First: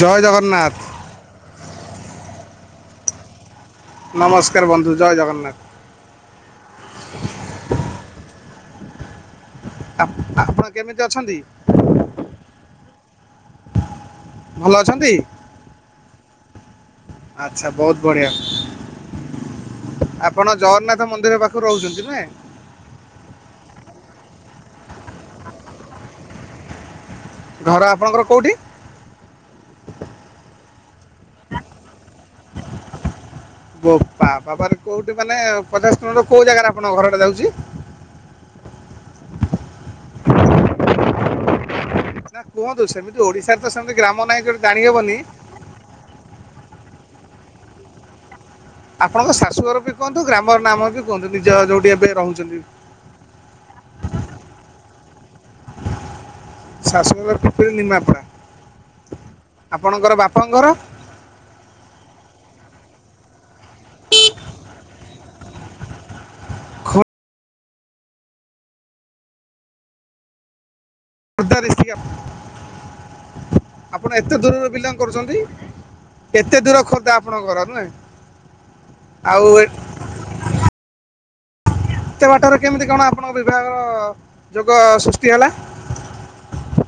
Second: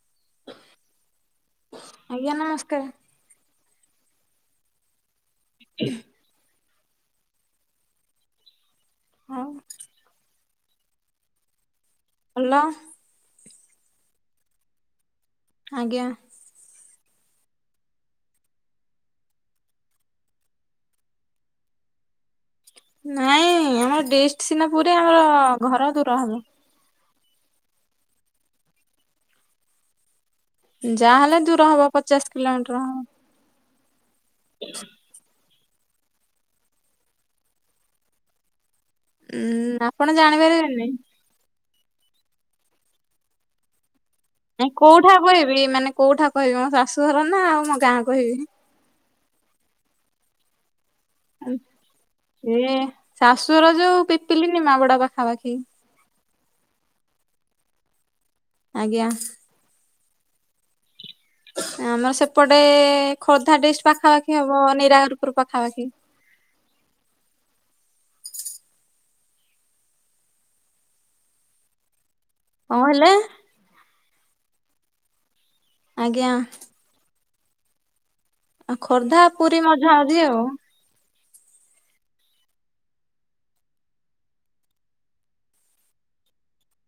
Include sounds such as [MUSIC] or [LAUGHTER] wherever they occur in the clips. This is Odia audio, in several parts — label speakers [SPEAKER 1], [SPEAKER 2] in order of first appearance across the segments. [SPEAKER 1] ଜୟ ଜଗନ୍ନାଥ
[SPEAKER 2] ଆଜ୍ଞା ନମସ୍କାର।
[SPEAKER 1] ନମସ୍କାର ବନ୍ଧୁ ଜୟ ଜଗନ୍ନାଥ।
[SPEAKER 2] ହଁ।
[SPEAKER 1] ଆପ ଆପଣ କେମିତି ଅଛନ୍ତି?
[SPEAKER 2] ଭଲ।
[SPEAKER 1] ଭଲ ଅଛନ୍ତି?
[SPEAKER 2] ଆଜ୍ଞା।
[SPEAKER 1] ଆଚ୍ଛା ବୋହୁତ ବଢ଼ିଆ। ଆପଣ ଜଗନ୍ନାଥ ମନ୍ଦିର ପାଖୁରୁ ରୋହୁଛନ୍ତି ନୁହେଁ?
[SPEAKER 2] ନାଇଁ ଆମର ଡିଷ୍ଟ ସିନା ପୁରୀ ଆମର ଘର ଦୂର ହବ।
[SPEAKER 1] ଘର ଆପଣଙ୍କର କୋଉଠି?
[SPEAKER 2] ଯାହାହେଲେ ଦୂର ହବ ପଚାଶ କିଲୋମିଟର ହବ।
[SPEAKER 1] ବୋପା ବାବାରେ କୋଉଠି ମାନେ ପଚାଶ କିଲୋମିଟର କୋଉ ଜାଗାରେ ଆପଣଙ୍କ ଘରଟା ଯାଉଚି?
[SPEAKER 2] ଉଁ ଆପଣ ଜାଣିପାରିବେନି।
[SPEAKER 1] ନା କୁହନ୍ତୁ ସେମିତି ଓଡିଶାରେ ତ ସେମିତି କି
[SPEAKER 2] ନାଇଁ କୋଉଠା କହିବି ମାନେ କୋଉଠା କହିବି ମୋ ଶାଶୁ ଘର ନା ଆଉ ମୋ ଗାଁ କହିବି?
[SPEAKER 1] ଆପଣଙ୍କ ଶାଶୁ ଘର ବି କୁହନ୍ତୁ ଗ୍ରାମର ନାମ ବି କୁହନ୍ତୁ ନିଜ ଯୋଉଠି ଏବେ ରହୁଛନ୍ତି
[SPEAKER 2] ଏ, ଶାଶୁଘର ଯୋଉ ପିପିଲିି ନିମାପଡା ପାଖାପାଖି।
[SPEAKER 1] ଶାଶୁ [INAUDIBLE] ର ପିପିଲି ନିମାପଡା।
[SPEAKER 2] ଆଜ୍ଞା।
[SPEAKER 1] ଆପଣଙ୍କର ବାପଙ୍କ ଘର?
[SPEAKER 2] ଆମର ସେପଟେଏ-ଏ-ଏ ଖୋର୍ଦ୍ଧା ଡିଷ୍ଟ ପାଖାପାଖି ହବ ନିରାକାର ପୁର ପାଖାପାଖି
[SPEAKER 1] ଖୋର୍ଦ୍ଧା ଡିଷ୍ଟିକ୍ ଆପ୍
[SPEAKER 2] କଣ ହେଲା?
[SPEAKER 1] ଆପଣ ଏତେ ଦୂରରୁ ବିଲଙ୍ଗ୍ କରୁଛନ୍ତି,
[SPEAKER 2] ଆଜ୍ଞା
[SPEAKER 1] ଏତେ ଦୂର ଖୋର୍ଦ୍ଧା ଆପଣଙ୍କ ଘର ନୁହେଁ?
[SPEAKER 2] ଆଉ ଖୋର୍ଦ୍ଧା
[SPEAKER 1] ଆଉ
[SPEAKER 2] ପୁରୀ
[SPEAKER 1] ଏତେ
[SPEAKER 2] ମଝା ମଝି ଆଉ।
[SPEAKER 1] ଏତେ ବାଟରେ କେମିତି କଣ ଆପଣଙ୍କ ବିଭାଗର ଯୋଗ ସୃଷ୍ଟି ହେଲା? [INAUDIBLE]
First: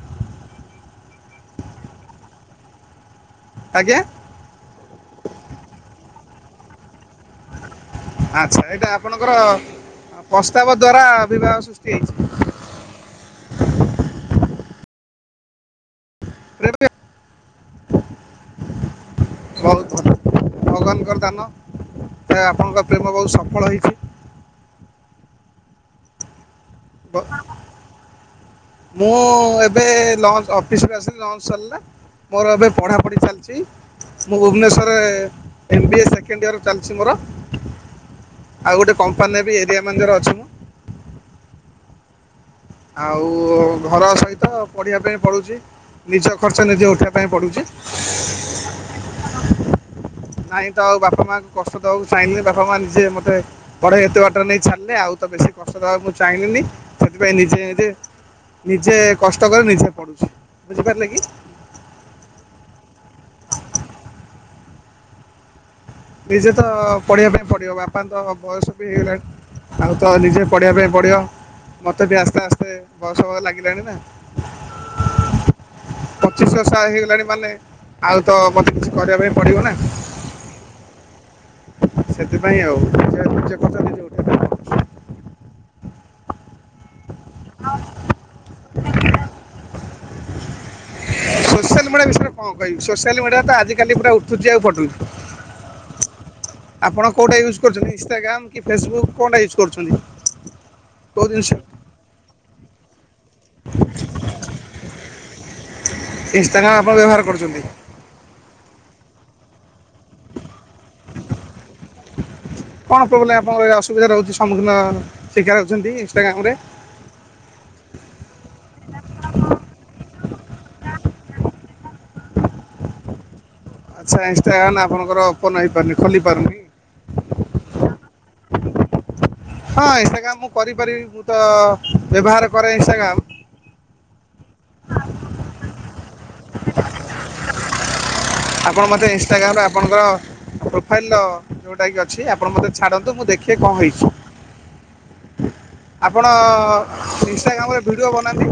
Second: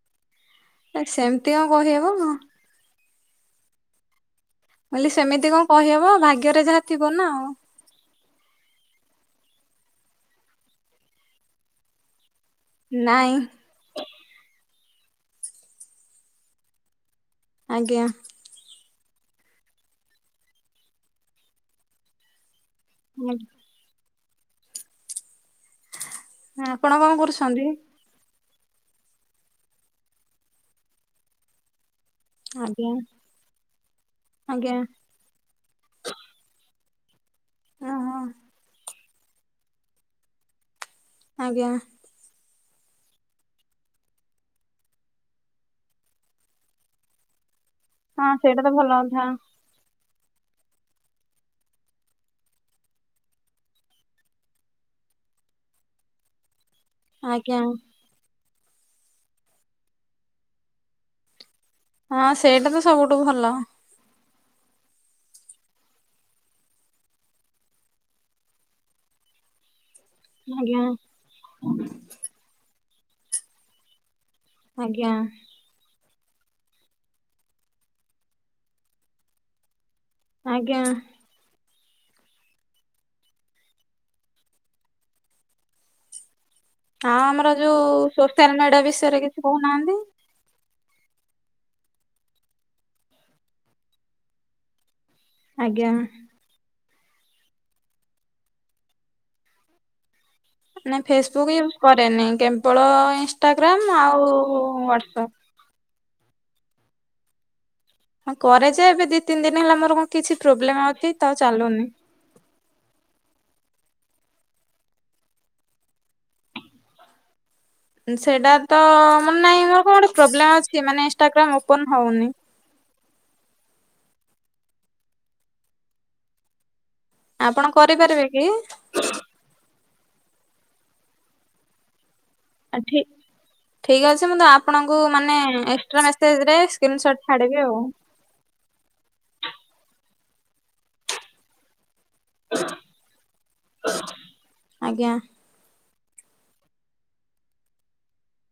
[SPEAKER 2] ନାଇଁ ସେମିତି ଆଉ କହିହେବ କଣ।
[SPEAKER 1] ଆଜ୍ଞା?
[SPEAKER 2] ମୁଁ କହିଲି ସେମିତି କଣ କହିହବ ଭାଗ୍ୟରେ ଯାହା ଥିବ ନା। ଆଉ।
[SPEAKER 1] ହଁ ଆଚ୍ଛା ଏଇଟା ଆପଣଙ୍କର ପସ୍ତାବ ଦ୍ଵାରା ବିବାହ ସୃଷ୍ଟି ହେଇଛି?
[SPEAKER 2] ନାଇଁ।
[SPEAKER 1] [INAUDIBLE]
[SPEAKER 2] ଆଜ୍ଞା।
[SPEAKER 1] ଭଲ ଭଗବାନଙ୍କର ଦାନ ଆପଣଙ୍କ ପ୍ରେମ ବହୁତ ସଫଳ ହେଇଛି।
[SPEAKER 2] ଆପଣ କଣ କରୁଛନ୍ତି?
[SPEAKER 1] ମୁଁ ଏବେ ଲଞ୍ଚ, ଅଫିସରୁୁ ଆସିଲି ଲଞ୍ଚ ସରିଲା। ମୋର ଏବେ
[SPEAKER 2] ଆଜ୍ଞା
[SPEAKER 1] ପଢ଼ାପଢ଼ି ଚାଲିଛି ମୁଁ
[SPEAKER 2] ଆଜ୍ଞା
[SPEAKER 1] ଭୁବନେଶ୍ୱରରେ M B A second year ଚାଲିଛି ମୋର
[SPEAKER 2] ଓହୋ
[SPEAKER 1] ଆଉ ଗୋଟେ କମ୍ପାନୀରେ ବି ଏରିଆ ମ୍ୟାନେଜର ଅଛି ମୁଁ।
[SPEAKER 2] ଆଜ୍ଞା।
[SPEAKER 1] ଆଉ ଘର ସହିତ ପଢିବା ପାଇଁ ପଡୁଛି। ନିଜ ଖର୍ଚ୍ଚ ନିଜେ ଉଠେଇବା ପାଇଁ ପଡୁଛି।
[SPEAKER 2] ହଁ ସେଇଟା ତ ଭଲ କଥା।
[SPEAKER 1] [INAUDIBLE] ନାଇଁ ତ ଆଉ ବାପା ମାଆଙ୍କୁ କଷ୍ଟ ଦେବାକୁ ଚାହିଁଲିନି, ବାପା ମାଆ ନିଜେ ମତେ ପଢେଇ ଏତେ ବାଟରେ ନେଇ ଛାଡିଲେ ଆଉ ତ ବେଶୀ କି କଷ୍ଟ ଦେବାକୁ ମୁଁ ଚାହିଁଲିନି। ସେଥିପାଇଁ ନିଜେ
[SPEAKER 2] ଆଜ୍ଞା
[SPEAKER 1] ନିଜେ ନିଜେ କଷ୍ଟକରି ନିଜେ ପଡୁଛି ବୁଝିପାରିଲେ କି?
[SPEAKER 2] ହଁ ସେଇଟା ତ ସବୁଠୁ ଭଲ।
[SPEAKER 1] ନିଜେ ତ ପଢିବା ପାଇଁ ପଡିବ ବାପାଙ୍କ ତ ବୟସ ବି ହେଇଗଲାଣି। ଆଉ ତ ନିଜେ ପଢ଼ିବା
[SPEAKER 2] ଆଜ୍ଞା
[SPEAKER 1] ପାଇଁ ପଡିବ, ମୋତେ ବି ଆସ୍ତେ ଆସ୍ତେ ବୟସ ଲାଗିଲାଣି ନା।
[SPEAKER 2] ଆଜ୍ଞା।
[SPEAKER 1] ପଚିଶ ବର୍ଷ ହେଇଗଲାଣି ମାନେ ଆଉ ତ ମତେ କିଛି କରିବା ପାଇଁ ପଡିବ ନା।
[SPEAKER 2] ଆଜ୍ଞା।
[SPEAKER 1] ସେଥିପାଇଁ ଆଉ, ନିଜେ ନିଜ ଖର୍ଚ୍ଚ ନିଜେ ଉଠେଇବା ପାଇଁ ପଡ଼ୁଛି।
[SPEAKER 2] ହଁ ଆମର ଯୋଉ ସୋସିଆଲ ମିଡିଆ ବିଷୟରେ କିଛି କହୁନାହାନ୍ତି?
[SPEAKER 1] ସୋସିଆଲ ମିଡିଆ ବିଷୟରେ କଣ କହିବି ସୋସିଆଲ ମିଡିଆ ତ ଆଜିିକାଲି ପୁରା ଉଠୁଛି ଆଉ ପଡୁ
[SPEAKER 2] ଆଜ୍ଞା।
[SPEAKER 1] ଆପଣ କୋଉଟା ୟୁଜ୍ କରୁଛନ୍ତି ଇନଷ୍ଟଟାଗ୍ରାମ୍ କି ଫେସବୁକ୍ କଣଟା ୟୁଜ୍ କରୁଛନ୍ତି?
[SPEAKER 2] ନାଇଁ
[SPEAKER 1] କୋଉ ଜିନିଷ
[SPEAKER 2] ଫେସବୁକ୍ ୟୁଜ୍ କରେନି କେବଳ ଇନ୍ ଇନଷ୍ଟାଗ୍ରାମ୍ ଆଉ-ଉ-ଉ ହ୍ବାଟ୍ସଆପ୍।
[SPEAKER 1] ଇନଷ୍ଟାଗ୍ରାମ୍ ଆପଣ ବ୍ୟବହାର କରୁଛନ୍ତି?
[SPEAKER 2] ହଁ କରେ ଯେ ଏବେ ଦି ତିନି ଦିନ ହେଲା ମୋର କଣ କିଛି ପ୍ରୋବ୍ଲେମ୍ [INAUDIBLE] ଚାଲୁନି।
[SPEAKER 1] କଣ ପୋବ୍ଲେମ୍ ଆପଣଙ୍କର ଅସୁବିଧା ରହୁଛି ସମ୍ମୁଖୀନ [UNINTELLIGIBLE] ଇନଷ୍ଟାଗ୍ରାମରେ?
[SPEAKER 2] ସେଇଟା ତ ମାନେ ନାଇଁ ମୋର କଣ ଗୋଟେ ପ୍ରୋବ୍ଲେମ୍ ଅଛକି ମାନେ ଇନ୍ସ୍ଟାଗ୍ରାମ୍ ଓପନ୍ ହୋଉନି।
[SPEAKER 1] ଆଚ୍ଛା ଇନଷ୍ଟାଗ୍ରାନ୍ ଆପଣଙ୍କର ଓପନ୍ ହେଇପାରୁନି ଖୋଲି ପାରୁନି।
[SPEAKER 2] ଆପଣ କରିପାରିବେ କି?
[SPEAKER 1] ହ ଇନ୍ସ୍ଟାଗ୍ରାମ୍ ମୁଁ କରିପାରିବି ମୁଁ ତ ବ୍ୟବହାର କରେ
[SPEAKER 2] ଠିକ
[SPEAKER 1] ଇନ୍ଷ୍ଟାଗ୍ରାମ୍।
[SPEAKER 2] ଠିକ୍ ଅଛି ମୁଁ ତ ଆପଣଙ୍କୁ ମାନେ ଏକ୍ଟ୍ରା ମେସେଜ୍ ରେ ସ୍କ୍ରିନ୍ ସଟ୍ ଛାଡିବି ଆଉ।
[SPEAKER 1] ଆପଣ ମୋତେ ଇନ୍ଷ୍ଟାଗ୍ରାମ୍ ର ଆପଣଙ୍କର ପ୍ରୋଫାଇଲ୍ ର ଅଛି ଆପଣ ମତେ ଛାଡନ୍ତୁ ମୁଁ ଦେଖେ କଁ ହେଇଚି।
[SPEAKER 2] ଆଜ୍ଞା
[SPEAKER 1] ଆପଣ ଇନଷ୍ଟାଗ୍ରାମ୍ ରେ ଭିଡ଼ିଓ ବନାନ୍ତି?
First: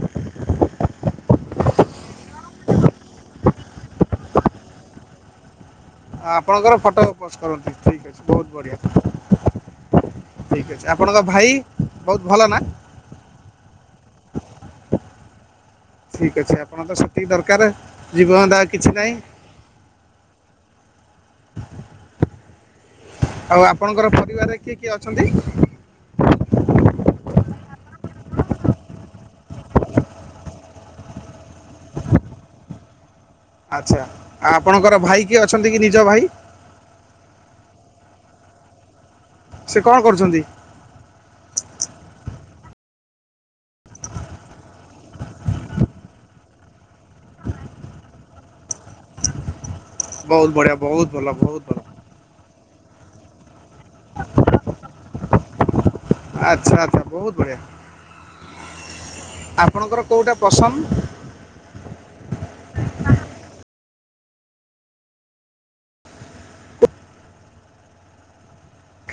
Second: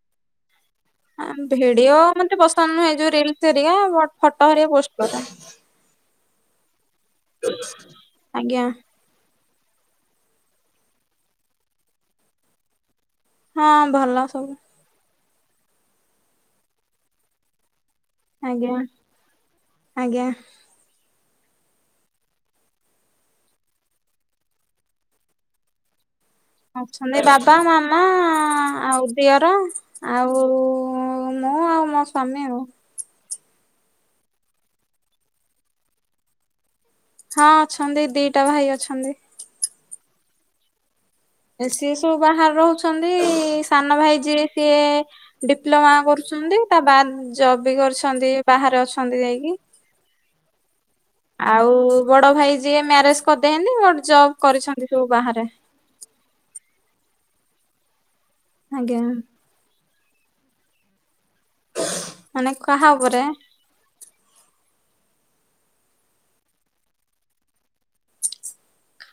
[SPEAKER 2] ଭିଡିଓ ମତେ ପସନ୍ଦ୍ ନୁହେଁ ଯୋଉ ରଲ୍ସ୍ ହରିକା ବଟ୍ ଫଟ ହରିଆ ପୋଷ୍ଟର କରେ।
[SPEAKER 1] ଆ ଆପଣଙ୍କର ଫଟ ପୋସ୍ଟ୍ କରନ୍ତି ଠିକ୍ ଅଛି ବୋହୁତ୍
[SPEAKER 2] ଆଜ୍ଞା
[SPEAKER 1] ବଢ଼ିଆ। ଠିକ ଅଛି ଆପଣଙ୍କ ଭାଇ ବହୁତ୍ ଭଲ ନା?
[SPEAKER 2] ହଁ ଭଲ ସବୁ।
[SPEAKER 1] ଠିକ ଅଛି ଆପଣ ତ ସେତିକି ଦର୍ କାରେ। ଜୀବଧନ୍ଦା
[SPEAKER 2] ଆଜ୍ଞା
[SPEAKER 1] କିଛି ନାଇଁ
[SPEAKER 2] ଆଜ୍ଞା।
[SPEAKER 1] ଆଉ ଆପଣଙ୍କର ପରିବାରରେ କିଏ କିଏ ଅଛନ୍ତି?
[SPEAKER 2] ଅଛନ୍ତି ବାବା ମାମା ଆଉ ଦିଅର ଆଉ ଉ ମୁଁ ଆଉ ମୋ ସ୍ଵାମୀ ଆଉ।
[SPEAKER 1] ଆଚ୍ଛା ଆପଣଙ୍କର ଭାଇ କିଏ ଅଛନ୍ତି କି ନିଜ ଭାଇ?
[SPEAKER 2] ହଁ ଅଛନ୍ତି ଦିଟା ଭାଇ ଅଛନ୍ତି।
[SPEAKER 1] ସେ କଣ କରଚନ୍ତି?
[SPEAKER 2] ସିଏ ସବୁ ବାହାରେ ରହୁଛନ୍ତି ସାନ ଭାଇ ଯିଏ ସିଏ ଡିପ୍ଲୋମା କରୁ ଛନ୍ତି ତା ବାଦ୍ ଜବ୍ ବି କରିଚନ୍ତି ବାହାରେ ଅଛନ୍ତି ଯାଇଁକି।
[SPEAKER 1] ବହୁତ୍ ବଢିଆ।
[SPEAKER 2] ଆଉ ବଡ ଭାଇ ଯିଏ ମ୍ୟାରେଜ୍ କରିଦେଇଅନ୍ତି ବଟ୍ ଜବ୍ କରିଛନ୍ତି ସବୁ ବାହାରେ।
[SPEAKER 1] ଆଚ୍ଛା ଆଚ୍ଛା ବୋହୁତ୍ ବଢିଆ।
[SPEAKER 2] ଆଜ୍ଞା।
[SPEAKER 1] ଆପଣଙ୍କର କେଉଁଟା ପସନ୍ଦ୍?
[SPEAKER 2] ମାନେ କାହା ଉପରେ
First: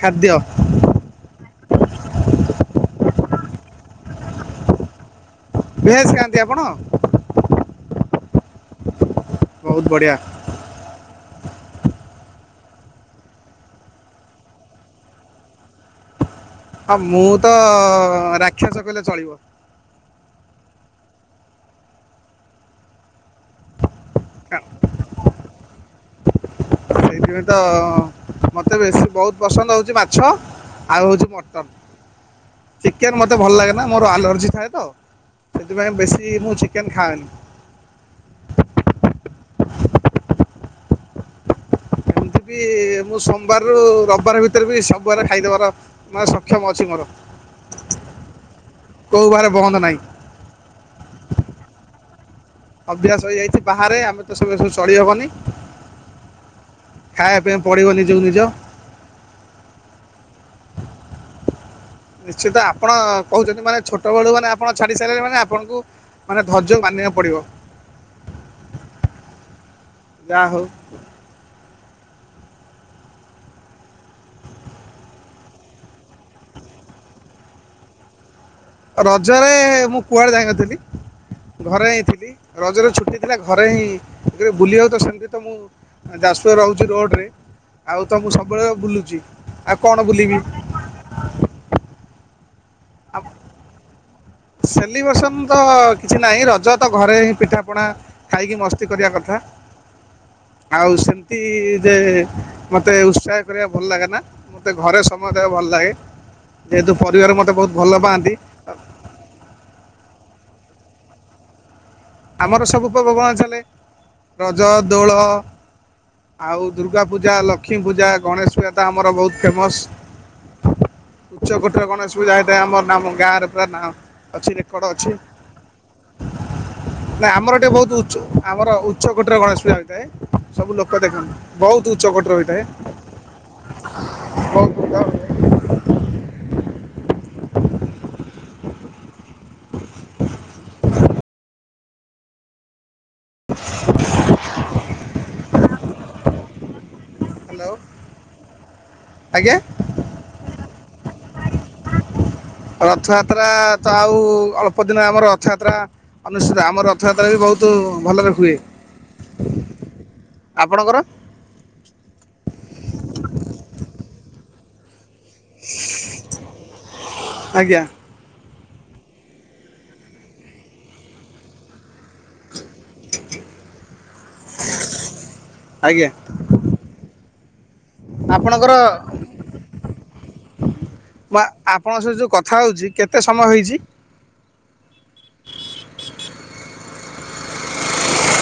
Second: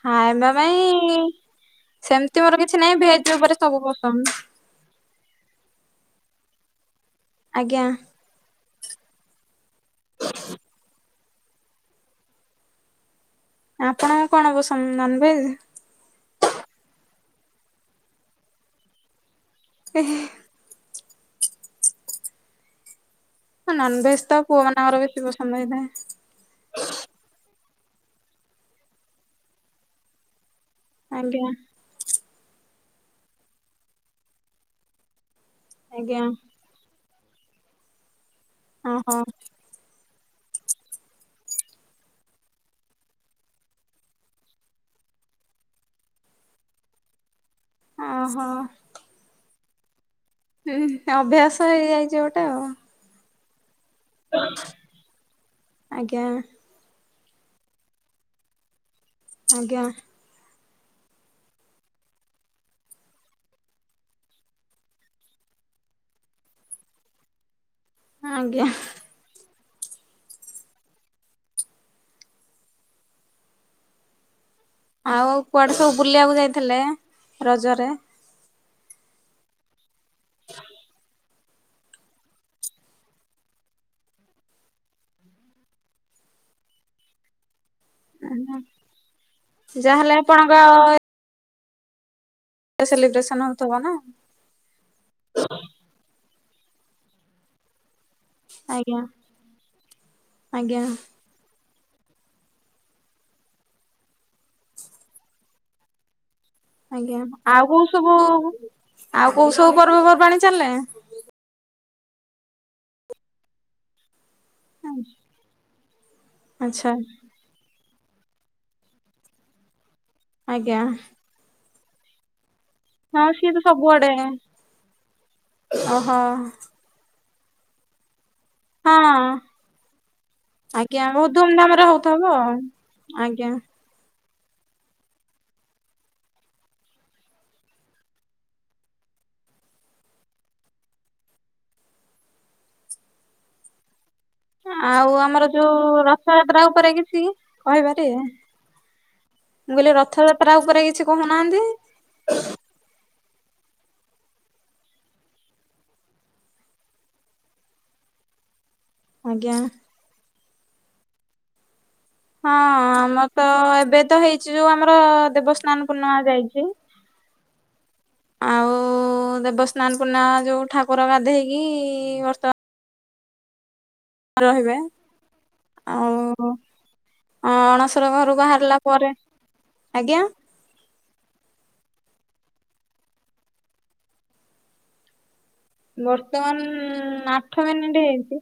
[SPEAKER 1] ଖାଦ୍ୟ
[SPEAKER 2] ପାଇଁ ସେମିତି ମୋର କିଛି ନହିଁ ଭେଜ ଉପରେ ସବୁ ପସନ୍ଦ୍।
[SPEAKER 1] ଭେସ୍ ଖାଆନ୍ତି ଆପଣ?
[SPEAKER 2] ଆଜ୍ଞା।
[SPEAKER 1] ବୋହୁତ୍ ବଢ଼ିଆ।
[SPEAKER 2] ଆପଣଙ୍କ କଣବ ସ ନନ୍ ଭେଦରେ।
[SPEAKER 1] ହଁ ମୁଁ ତ ରାକ୍ଷାସ କହିଲେ ଚଳିବ।
[SPEAKER 2] ଏହ୍। ହଁ ନନ୍ ଭେସ୍ ତ ପୁଅମାନକର ବି ତିବ ସମଦାଏ।
[SPEAKER 1] ସେଇଥିପାଇଁ ତ ମତେ ବେଶୀ ବହୁତ୍ ପସନ୍ଦ୍ ହୋଉଛି ମାଛ। ଆଉ ହଉଛି
[SPEAKER 2] ଆଜ୍ଞା
[SPEAKER 1] ମଟନ୍ ଚିକେନ ମତେ ଭଲ ଲାଗେ ନା ମୋର ଆଲର୍ଜି ଥାଏ ତ। ସେଥିପାଇଁ
[SPEAKER 2] ଆଜ୍ଞା
[SPEAKER 1] ବେଶୀ ମୁଁ ଚିକେନ୍ ଖାଏନି।
[SPEAKER 2] ଓହୋ
[SPEAKER 1] ଏଥି ବି ମୁଁ ସୋମବାରରୁ ରବିବାର ଭିତରେ ବି ସବୁଆରେ ଖାଇଦେବାର ମାଏ ସକ୍ଷମ ଅଛି ମୋର।
[SPEAKER 2] ଓ ହୋ।
[SPEAKER 1] କୋଉ ବାର ବନ୍ଦ ନହିଁ।
[SPEAKER 2] ହୁଁ ଅଭ୍ୟାସ ହେଇଯାଇଛି ଗୋ
[SPEAKER 1] ଅଭ୍ୟାସ ହେଇଯାଇଛି ବାହାରେ ଆମେ ତ ସବୁ ଏ ଚଳିହବନି।
[SPEAKER 2] ଆଜ୍ଞା
[SPEAKER 1] ଖାଇବା ପାଇଁ ପଡିବ ନିଜକୁ ନିଜ।
[SPEAKER 2] ଆଜ୍ଞା।
[SPEAKER 1] ନିଶ୍ଚିତ ଆପଣ କୋହୁଛନ୍ତି ମାନେ ଛୋଟ ବେଳୁ ମାନେ ଆପଣ ଛାଡି ସାରିଲେ ମାନେ ଆପଣଙ୍କୁ ମାନେ ଧର୍ଯ୍ୟ ମାନିବାକୁ ପଡିବ।
[SPEAKER 2] ଆଜ୍ଞା।
[SPEAKER 1] ଯା ହୋଉ।
[SPEAKER 2] ଆଉ କୁଆଡେ ସବୁ ବୁଲିବାକୁ ଯାଇଥିଲେ ରଜରେ?
[SPEAKER 1] ରଜରେ ମୁଁ କୁଆଡେ ଯାଇ ନଥିଲି। ଘରେ ହେଇ ଥିଲି ରଜରେ ଛୁଟି ଥିଲା ଘରେ ହିଁ ବୁଲିିବାକୁ ତ ସେମିତି ତ ମୁଁ ଯାଜପୁର ରହୁଛି ରୋଡରେ। ଆଉ ତ ମୁଁ ସବୁବେଳେ ବୁଲୁଛି ଆଉ କଣ
[SPEAKER 2] ଯାହାହେଲେ
[SPEAKER 1] ବୁଲିବି?
[SPEAKER 2] ଆପଣଙ୍କ ତ ସେଲିବ୍ରେସନ ହଉଥିବ ନା?
[SPEAKER 1] ସେଲିବ୍ରେସନ ତ କିଛି ନାହିଁ ରଜ ତ ଘରେ ହିଁ ପିଠା ପଣା ଖାଇକି ମସ୍ତି
[SPEAKER 2] ଆଜ୍ଞା।
[SPEAKER 1] କରିବା କଥା
[SPEAKER 2] ଆଜ୍ଞା
[SPEAKER 1] ଆଉ ସେମିତି ଯେ ମୋତେ ଉତ୍ସାହ କରିବା ଭଲ ଲାଗେ ନା ମୋତେ ଘରେ ସମୟ ଦେବା ଭଲ ଲାଗେ। ଯେହେତୁ
[SPEAKER 2] ଆଜ୍ଞା
[SPEAKER 1] ପରିବାର ମତେ
[SPEAKER 2] ଆଉ
[SPEAKER 1] ବହୁତ
[SPEAKER 2] କୋଉ
[SPEAKER 1] ଭଲ
[SPEAKER 2] ସବୁ
[SPEAKER 1] ପାଆନ୍ତି।
[SPEAKER 2] ଆଉ କୋଉ ସବୁ ପର୍ବପର୍ବାଣୀ ଚାଲେ?
[SPEAKER 1] ଆମର ସବୁ ପର୍ବ ପର୍ବାଣୀ ଚାଲେ। ରଜ ଦୋଳ ଆଉ
[SPEAKER 2] ଆଚ୍ଛା
[SPEAKER 1] ଦୁର୍ଗା ପୂଜା ଲକ୍ଷ୍ମୀ ଲକ୍ଷ୍ମୀ ପୂଜା ଗଣେଶ ପୂଜା ତ ଆମର ବହୁତ ଫେମସ୍।
[SPEAKER 2] ଆଜ୍ଞା।
[SPEAKER 1] ଏଥର ଗଣେଶ ପୂଜା ଆମର
[SPEAKER 2] ହଁ
[SPEAKER 1] ଗାଁରେ
[SPEAKER 2] ସିଏ ତ
[SPEAKER 1] ପୁରା
[SPEAKER 2] ସବୁଆଡେ
[SPEAKER 1] ଅଛି ରେକର୍ଡ ଅଛି।
[SPEAKER 2] ଓହୋ।
[SPEAKER 1] ନାଇଁ ଆମର ଟିକେ ଉଚ୍ଚ ଆମର
[SPEAKER 2] ହଁ
[SPEAKER 1] ଉଚ୍ଚକୋଟୀର ଗଣେଶ ପୂଜା ହୋଇଥାଏ ସବୁ ଲୋକ
[SPEAKER 2] ଆଜ୍ଞା ବହୁତ
[SPEAKER 1] ଦେଖନ୍ତି
[SPEAKER 2] ଧୁମଧାମ ରେ
[SPEAKER 1] ବହୁତ
[SPEAKER 2] ହଉଥିବ
[SPEAKER 1] ଉଚ୍ଚକୋଟୀର
[SPEAKER 2] ଆଉ
[SPEAKER 1] ହୋଇଥାଏ।
[SPEAKER 2] ଆଜ୍ଞା।
[SPEAKER 1] ବହୁ [INAUDIBLE] [INAUDIBLE]
[SPEAKER 2] ଆଉ ଆମର ଯୋଉ ରଥଯାତ୍ରା ଉପରେ କି
[SPEAKER 1] ହ୍ୟାଲୋ
[SPEAKER 2] କହିବାର ଏଇଆ
[SPEAKER 1] ଆଜ୍ଞା
[SPEAKER 2] ମୁଁ କହିଲି ରଥଯାତ୍ରା ଉପରେ କିଛି କୋହୁ ନାହାନ୍ତି [INAUDIBLE]
[SPEAKER 1] ରଥଯାତ୍ରା ତ ଆଉ ଅଳ୍ପ ଦିନ ଆମର ରଥଯାତ୍ରା ଅନୁଷ୍ଠିତ ଆମର ରଥଯାତ୍ରା ବି ବହୁତ ବହୁତ ଭଲରେ ହୁଏ।
[SPEAKER 2] ଆଜ୍ଞା।
[SPEAKER 1] ଆପଣଙ୍କର?
[SPEAKER 2] ହଁ ଆମର ତ ଏବେ ତ ହେଇଛି ଯୋଉ ଆମର ଦେବସ୍ନାନ ପୂର୍ଣ୍ଣିମା ଯାଇଛି।
[SPEAKER 1] ଆଜ୍ଞା
[SPEAKER 2] ଆଉ ଦେବସ୍ନାନ ପୂର୍ଣ୍ଣା ଯୋଉଁ ଠାକୁର ଗାଧେଇକି ବର୍ଷମାନ ରହିବେ।
[SPEAKER 1] ଆଜ୍ଞା [INAUDIBLE]
[SPEAKER 2] ଅ ଅଣସର ଘରୁ
[SPEAKER 1] ଆପଣଙ୍କର
[SPEAKER 2] ବାହାରିଲା ପରେ ଆଜ୍ଞା?
[SPEAKER 1] ବା ଆପଣଙ୍କ ସହି ଯୋଉ କଥା ହଉଛି କେତେ ସମୟ ହେଇଛି?
[SPEAKER 2] ବର୍ତ୍ତମାନ ଆଠ ମିନିଟ ହେଇଛି।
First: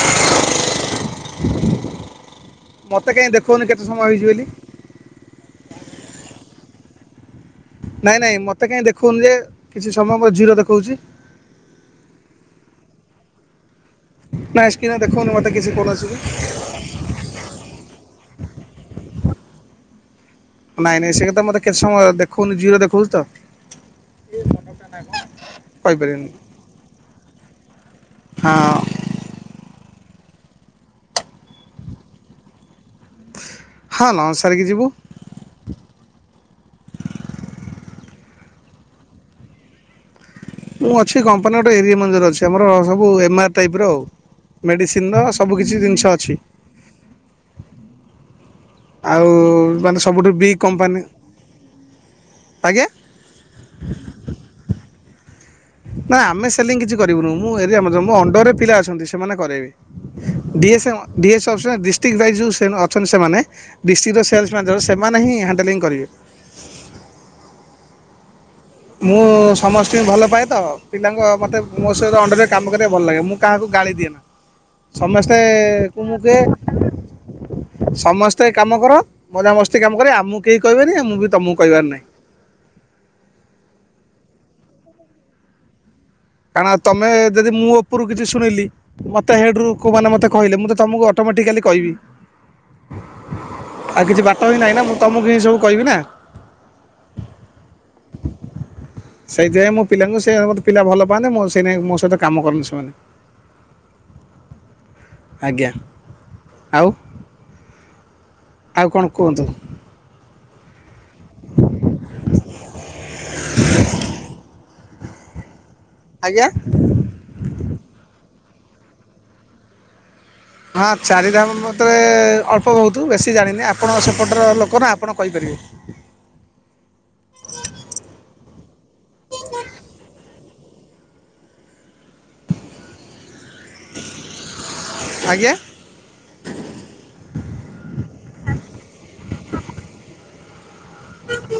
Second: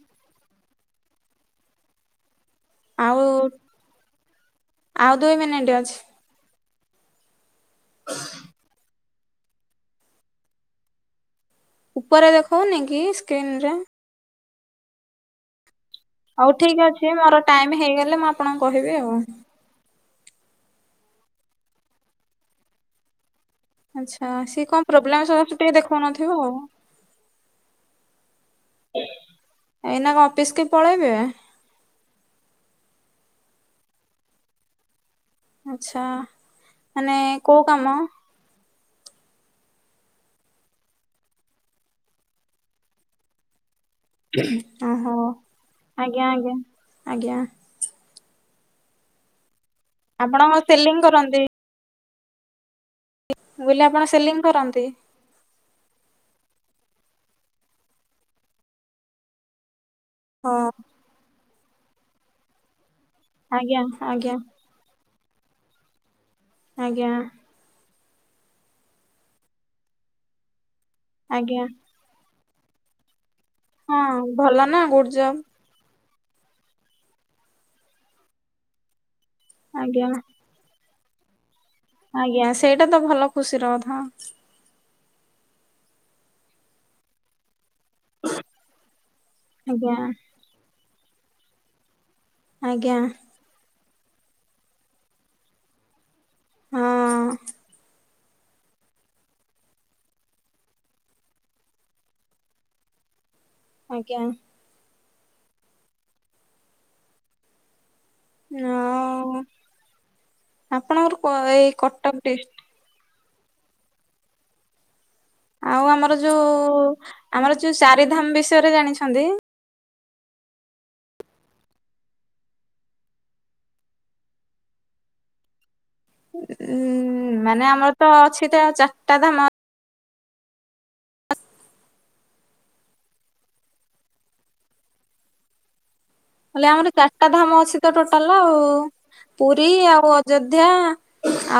[SPEAKER 1] [INAUDIBLE] ମତେ
[SPEAKER 2] ଆଉ
[SPEAKER 1] କାହିଁ ଦେଖଉନି କେତେ ସମୟ ହେଇଛି ବୋଲି?
[SPEAKER 2] ଆଉ ଦୁଇ ମିନିଟ ଅଛି।
[SPEAKER 1] ନାଇଁ ନାଇଁ ମୋତେ କାହିଁ ଦେଖଉନି ଯେ କିଛି ସମୟ ମୋର ଜିରୋ ଦେଖଉଛି।
[SPEAKER 2] ଉପରେ ଦେଖାଉନି କି ସ୍କ୍ରିନ ରେ?
[SPEAKER 1] ନାଇ ସ୍କ୍ରିନ୍ ଦେଖଉନି ମତେ କିଛି କୌଣସି
[SPEAKER 2] ହଉ ଠିକ ଅଛି ମୋର ଟାଇମ ହେଇଗଲେ ମୁଁ ଆପଣଙ୍କୁ କହିବି ଆଉ।
[SPEAKER 1] ନାଇଁ ନାଇଁ ସେ କ ତ ମତେ କେତେ ସମୟ ଦେଖଉନି ଜିରୋ ଦେଖଉଛି ତ।
[SPEAKER 2] ଆଚ୍ଛା ସିଏ କଣ ପ୍ରୋବ୍ଲେମସ୍ତ ଟିକେ
[SPEAKER 1] କହିପାରିବିନି
[SPEAKER 2] ଦେଖାଉନଥିବ ଆଉ।
[SPEAKER 1] ହଁ
[SPEAKER 2] ଏଇନା କେ ଅଫିସ କି ପଳେଇବେ?
[SPEAKER 1] ହଁ ନମ ସାରିକି ଯିବୁ।
[SPEAKER 2] ଆଚ୍ଛା ମାନେ କୋଉ କାମ?
[SPEAKER 1] ମୁଁ ଅଛି କମ୍ପାନୀ ଗୋଟେ ଏରିଆ ମ୍ୟାନେଜର ଅଛି ଆମର ସବୁ ଏମ ଆର ଟାଇପ ର ଆଉ। ମେଡିସିନ୍
[SPEAKER 2] ଓହୋ।
[SPEAKER 1] ସବୁକିଛି ଜିନିଷ
[SPEAKER 2] ଆଜ୍ଞା
[SPEAKER 1] ଅଛି।
[SPEAKER 2] ଆଜ୍ଞା ଆଜ୍ଞା
[SPEAKER 1] ଆଉ-ଉ-ଉ-ଉ ମାନେ ସବୁଠୁ
[SPEAKER 2] ଆପଣ
[SPEAKER 1] ବିଗ୍
[SPEAKER 2] କଣ ସେଲିଂ
[SPEAKER 1] କମ୍ପାନୀ ଆଜ୍ଞା
[SPEAKER 2] ବୋଲେ ଆପଣ ସେଲିଂ କରନ୍ତି?
[SPEAKER 1] ନା ଆମେ ସେଲିଂ କିଛି କରିବୁନୁ ମୁଁ ଏ ଅଣ୍ଡରରେ ପିଲା ଅଛନ୍ତି ସେମାନେ କରେଇବେ
[SPEAKER 2] ହଁ
[SPEAKER 1] । [UNINTELLIGIBLE] ଅଛନ୍ତି ସେମାନେ
[SPEAKER 2] ଆଜ୍ଞା
[SPEAKER 1] ଡିଷ୍ଟ୍ରିକ୍ଟର
[SPEAKER 2] ଆଜ୍ଞା
[SPEAKER 1] ସେଲ୍ସ ମ୍ୟାନଜର ସେମାନେ ହିଁ ହ୍ୟାଣ୍ଡେଲିଙ୍ଗ କରିବେ ।
[SPEAKER 2] ଆଜ୍ଞା।
[SPEAKER 1] ମୁଁ ସମସ୍ତଙ୍କୁ ଭଲ ପାଏ ତ ପିଲାଙ୍କ ମତେ
[SPEAKER 2] ଆଜ୍ଞା
[SPEAKER 1] ମୋ ସହିତ ଅଣ୍ଡରେ କାମ କରିବାକୁ ଭଲ ଲାଗେ ମୁଁ କାହାକୁ ଗାଳି ଦିଏ
[SPEAKER 2] ହଁ
[SPEAKER 1] ନା
[SPEAKER 2] ଭଲ ନା ଗୁଡ୍ ଜବ୍।
[SPEAKER 1] ସମସ୍ତେ-ଏ-ଏ-ଏ ତୁ ମୁ କେ ସମସ୍ତେ କାମ କର ମଜା ମସ୍ତି କାମ
[SPEAKER 2] ଆଜ୍ଞା
[SPEAKER 1] କରେ। ଆମକୁ କେହି କହିବେନି ମୁଁ ବି ତମକୁ କହିବାର ନାହିଁ
[SPEAKER 2] ଆଜ୍ଞା ସେଇଟା ତ ଭଲ ଖୁସିର କଥା ।
[SPEAKER 1] କାରଣ ତମେ ଯଦି ମୁଁ ଉପରୁ କିଛି ଶୁଣିଲି ମତେ ହେଡ ରୁ ଲୋକ
[SPEAKER 2] ଆଜ୍ଞା।
[SPEAKER 1] ମାନେ ମତେ କହିଲେ ମୁଁ ତ ତମକୁ ଅଟୋମେଟିକାଲି କହିବି।
[SPEAKER 2] ଆଜ୍ଞା ।
[SPEAKER 1] ଆଉ କିଛି ବାଟ ହି ନାହିଁ ନା ମୁଁ ତମକୁ ହିଁ ସବୁ କହିବି ନା।
[SPEAKER 2] ହଁ ।
[SPEAKER 1] ସେଇଥିପାଇଁ ମୁଁ ପିଲାଙ୍କୁ ସେ ମୋତେ ପିଲା ଭଲ ମାନେ ମଁ ସେ ମୋ ସହିତ କାମ କରନି ସେମାନେ ।
[SPEAKER 2] ଆଜ୍ଞା ।
[SPEAKER 1] ଆଜ୍ଞା ଆଉ ଆଉ କଣ କୁହନ୍ତୁ?
[SPEAKER 2] ଆପଣଙ୍କର କ ଏଇ କଟକ ଡିଷ୍ଟ
[SPEAKER 1] [UNINTELLIGIBLE]
[SPEAKER 2] ଆଉ ଆମର
[SPEAKER 1] ଆଜ୍ଞା
[SPEAKER 2] ଯୋଉ-ଉ-ଉ ଆମର ଯୋଉ ଚାରିଧାମ ବିଷୟରେ ଜାଣିଛନ୍ତି?
[SPEAKER 1] ହଁ ଚାରିଧାମ ମତେ-ଏ-ଏ-ଏ ଅଳ୍ପ ବହୁତ ବେଶୀ ଜାଣିନି ଆପଣ ସେପଟର ଲୋକ ନା ଆପଣ କହିପାରିବେ । ହ [UNINTELLIGIBLE]
[SPEAKER 2] ଉଁ-ଉ-ଉ-ଉ ମାନେ ଆମର ତ ଅଛି ତ ଚାରିଟା ଧାମ
[SPEAKER 1] ଆଜ୍ଞା
[SPEAKER 2] ହେଲେ ଆମର ଚାରିଟା ଧାମ ଅଛି ତ ଟୋଟାଲ ଆଉ-ଉ-ଉ ପୁରୀ ଆଉ ଅଯୋଧ୍ୟା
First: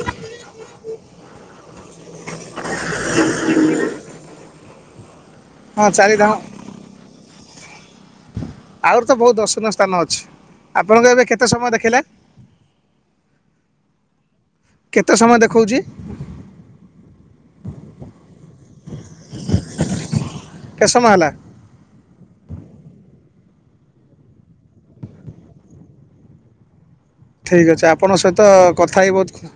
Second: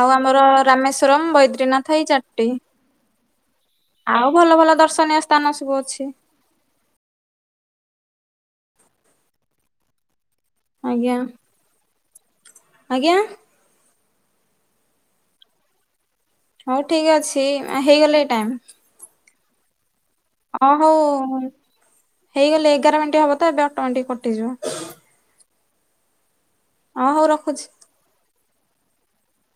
[SPEAKER 2] ଆଉ ଆମର ରାମେଶ୍ଵରମ, ବୈଦ୍ରୀନାଥ ଏଇ ଚାରିଟି ।
[SPEAKER 1] ହଁ [UNINTELLIGIBLE]
[SPEAKER 2] ଆଉ ଭଲ ଭଲ ଦର୍ଶନୀୟ ସ୍ଥାନ ସବୁ
[SPEAKER 1] ହଁ
[SPEAKER 2] ଅଛି ।
[SPEAKER 1] ଚାରିଧାମ ଆହୁର ତ ବହୁତ ଦର୍ଶନୀୟ ସ୍ଥାନ ଅଛି ଆପଣଙ୍କ
[SPEAKER 2] ଆଜ୍ଞା
[SPEAKER 1] ଏବେ କେତେ ସମୟ ଦେଖିଲା?
[SPEAKER 2] ଆଜ୍ଞା?
[SPEAKER 1] କେତେ ସମୟ ଦେଖଉଛି?
[SPEAKER 2] ହଉ ଠିକ ଅଛି ହେଇଗଲାଇ ଟାଇମ।
[SPEAKER 1] [UNINTELLIGIBLE]
[SPEAKER 2] ଅ ହଉ
[SPEAKER 1] କେତେ ସମୟ ହେଲା?
[SPEAKER 2] ହେଇଗଲେ ଏଗାର ମିନିଟ ହବ । ତ ଏବେ ଅଟୋମେଟିକ କଟିଯିବ । ରଖୁଛି
[SPEAKER 1] ଠିକ୍ ଅଛି ଆପଣଙ୍କ ସହିତ କଥା ହେଇ ବହୁତ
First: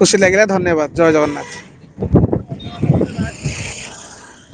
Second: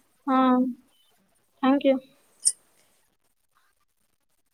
[SPEAKER 1] ଖୁସି ଲାଗିଲା
[SPEAKER 2] ହଁ।
[SPEAKER 1] ଧନ୍ୟବାଦ ଜୟ
[SPEAKER 2] ଥ୍ୟାଙ୍କ ୟୁ
[SPEAKER 1] ଜଗନ୍ନାଥ ।